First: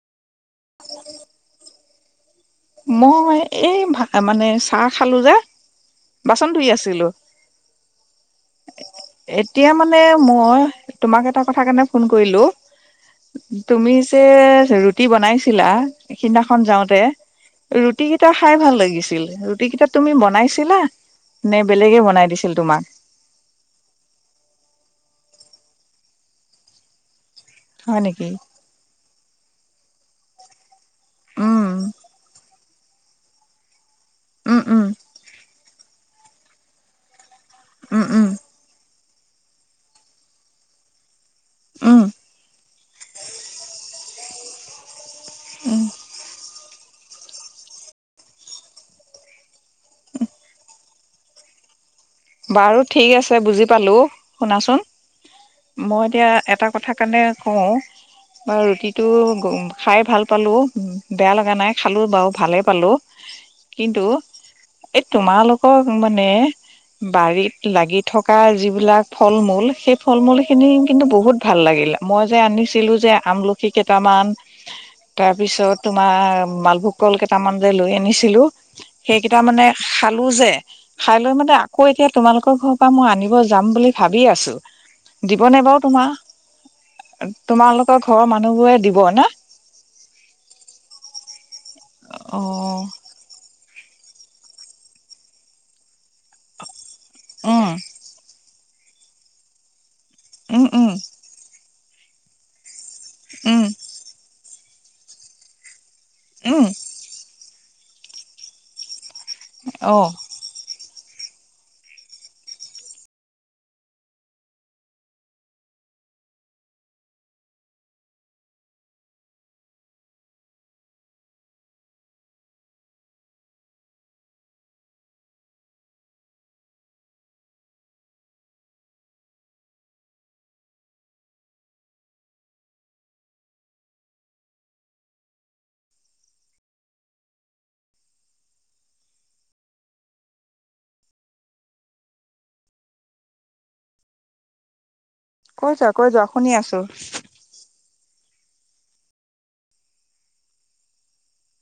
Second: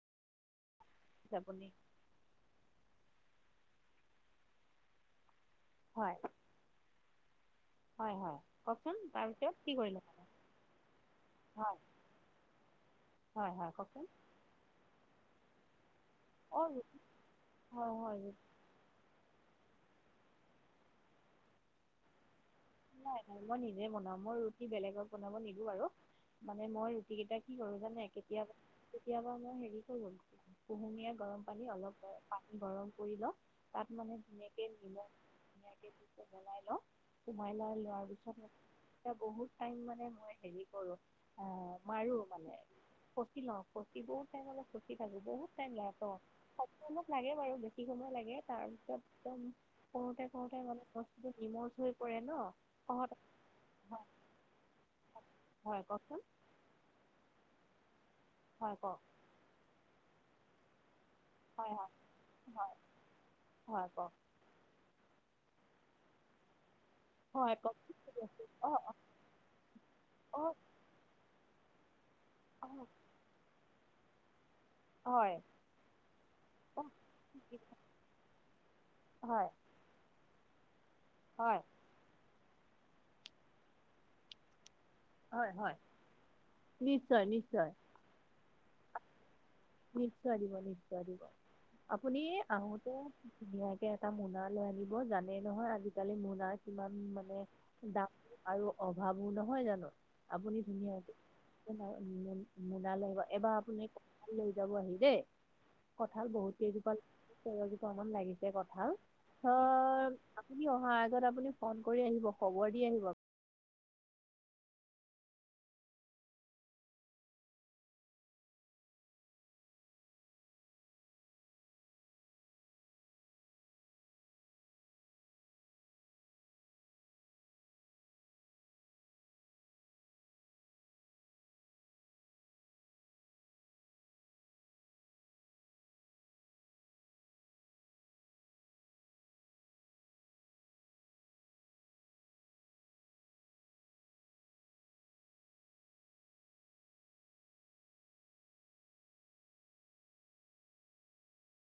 [unintelligible] মই এই ভা মানে চাহ খালো যে। হয়। বাচন ধুই আছিলো। হয় হয় কওকচোন তাৰপিছত এতিয়া কি মানে কৰিলে মই তোমাক এটা কথা হয় কাৰণে ফোন কৰিলোঁ। হয় হয় তুমি কওকচোন যে ৰু [unintelligible] বনাইছিলা সিদিনাখন অঁ যাওঁতে, হয় ৰুটি হয় কেইটা খাই ভাল লাগিছিল, ৰু [unintelligible] কেইটা তুমি বনাইছিলা নে বেলেগে বনাই দিছিল তোমাক। নাই মই নিজে বনাওঁ মই ৰুটি বেলেগক বনাব নিদো আৰু, মানে মই [unintelligible] কেইটা কি কৰো হয় জানে নেকি কেতিয়াবা, কেতিয়াবা মই হেৰি কৰো কুহুমীয়া গৰম পানী উম অলপ পানী গৰম কৰি লওঁ তাত মানে উম ধুনীয়াকৈ উম নিমখ ধুনীয়াকৈ [inaudible] বনাই লওঁ। সোমাই লোৱা লোৱাৰ উম উম পিছত এতিয়া বহুত টাইম মানে মই হেৰি কৰোঁ অ, উম মাৰো মানে ফচি লওঁ ফচিবোৰ [unintelligible] থাকো বহুত টাইম উম লাগে ত' [unintelligible] লাগে বাৰু বেছি সময় লাগে তাৰ পিছত একদম কৰোতে, কৰোতে মানে [unintelligible] বাৰু ঠিক সহজ আছে বুজি পালোঁ হয় শুনাচোন, হয় মই কওকচোন এতিয়া এটা কথা কাৰণে কওঁ বা হয় কওক ৰুটিটো খাই ভাল পালোঁ। বেয়া লগা হয় নাই হয় খালোঁ বাৰু ভালেই হয় পালোঁ, হয় কিন্তু কওক এই তোমালোকক মানে হয় বাৰীত লাগি থকা কওকচোন অ অ যিবিলাক ফল-মূল সেই ফল-মূলখিনি অ কিন্তু বহুত ভাল লাগিলে। মই যে অ আনিছিলো যে আমলখি কেইটামান তাৰ হয় পিছত তোমাৰ অ মালভোগ কল কি কেইটামান কি- যে লৈ আনিছিলো সেইকেইটা হয় মানে খালো যে খাই লৈ মানে হয় আকৌ এতিয়া তোমালোকৰ ঘৰৰ পৰা মই আনিব যাম বুলি ভাবি আছোঁ। দিব হয় নে হয় বাৰু তোমাৰ, নিশ্চয় নিশ্চয় তোমালোকৰ ঘৰৰ মানুহ বোৰে দিব নে। নিশ্চয় দিব, নিশ্চয় দিব আপুনি অ আহোঁতে ধুনীয়াকে এটা মোনা লৈ আনিব জানেই নহয় আজিকালি মোনা ইমান মানে উম দাম আৰু অভাৱো নহয় জানো। আপুনি উম উম ধুনীয়াকে মোন মোনালৈ আহিব এবাৰ উম আপুনি কঁঠাল লৈ যাব আহি দেই, কঁঠাল বহুত উম কেইজোপা [unintelligible] লাগিছে কঁঠাল অ [unintelligible] আপুনি অহাৰ আগত আপুনি ফোন কৰি আহিব খবৰ দি আহিব। কৈ যোৱা, কৈ যোৱা শুনি আছো।